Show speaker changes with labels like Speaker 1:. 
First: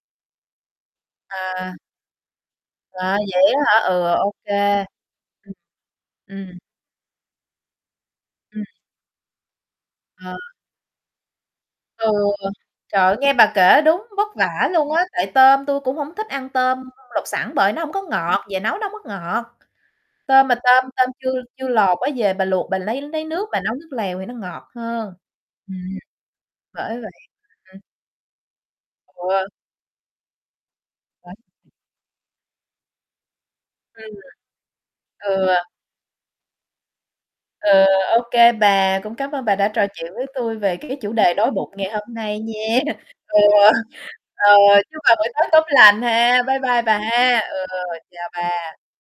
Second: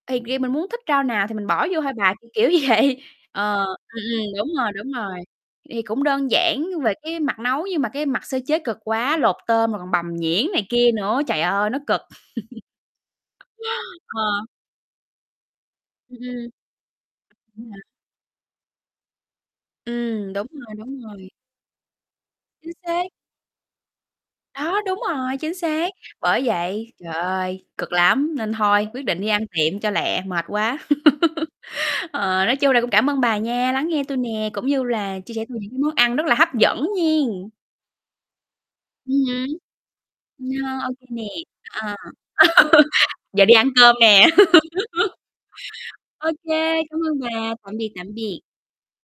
Speaker 1: Thì vì mình muốn thích rau nào thì mình bỏ
Speaker 2: À.
Speaker 1: vô thôi bà, kiểu, kiểu vậy.
Speaker 2: À, vậy
Speaker 1: Ờ,
Speaker 2: á
Speaker 1: ừm,
Speaker 2: hả? Ừ,
Speaker 1: ừm,
Speaker 2: Ô
Speaker 1: đúng rồi,
Speaker 2: kê.
Speaker 1: đúng rồi,
Speaker 2: Ừm.
Speaker 1: thì thì cũng đơn
Speaker 2: Ừm.
Speaker 1: giản về cái mặt nấu nhưng mà cái mặt sơ chế
Speaker 2: Ừm.
Speaker 1: cực quá, lột tôm rồi còn bằm
Speaker 2: Ờ.
Speaker 1: nhuyễn này kia nữa, trời ơi, nó cực.
Speaker 2: Ừ, trời ơi, nghe bà kể đúng vất
Speaker 1: Ờ.
Speaker 2: vả luôn á, tại tôm tui cũng hổng
Speaker 1: Ừm,
Speaker 2: thích ăn
Speaker 1: ừm.
Speaker 2: tôm lột sẵn bởi nó
Speaker 1: [unintelligible]
Speaker 2: hông có ngọt, về nấu nó hông có ngọt.
Speaker 1: Ừm,
Speaker 2: Tôm
Speaker 1: đúng
Speaker 2: mà
Speaker 1: rồi,
Speaker 2: tôm
Speaker 1: đúng
Speaker 2: tôm
Speaker 1: rồi.
Speaker 2: chưa chưa lột á, về bà luộc
Speaker 1: Chính
Speaker 2: bà lấy
Speaker 1: xác.
Speaker 2: lấy nước bà nấu nước lèo thì nó ngọt
Speaker 1: Đó, đúng
Speaker 2: hơn.
Speaker 1: rồi, chính
Speaker 2: Ừm,
Speaker 1: xác! Bởi vậy,
Speaker 2: bởi vậy,
Speaker 1: trời ơi,
Speaker 2: ừm.
Speaker 1: cực lắm, nên thôi, quyết định đi ăn
Speaker 2: Ừ.
Speaker 1: tiệm cho lẹ, mệt quá.
Speaker 2: Đấy.
Speaker 1: Ờ, nói chung là cũng cảm ơn bà nha, lắng nghe
Speaker 2: Ừm.
Speaker 1: tui nè, cũng như là chia sẻ
Speaker 2: Ừ.
Speaker 1: tui những cái món ăn rất là hấp dẫn nhen.
Speaker 2: Ờ, OK bà, cũng
Speaker 1: Ừm
Speaker 2: cám ơn
Speaker 1: hứm.
Speaker 2: bà đã trò chuyện với tui về
Speaker 1: Ờ, OK
Speaker 2: cái chủ
Speaker 1: nè,
Speaker 2: đề đói bụng ngày
Speaker 1: à,
Speaker 2: hôm nay nha. Ờ,
Speaker 1: giờ đi ăn cơm nè.
Speaker 2: ờ, chúc bà buổi tối tốt lành
Speaker 1: Ô
Speaker 2: ha. Bye bye
Speaker 1: kê,
Speaker 2: bà
Speaker 1: cảm ơn
Speaker 2: ha.
Speaker 1: bà,
Speaker 2: Ừ,
Speaker 1: tạm biệt, tạm
Speaker 2: chào
Speaker 1: biệt.
Speaker 2: bà.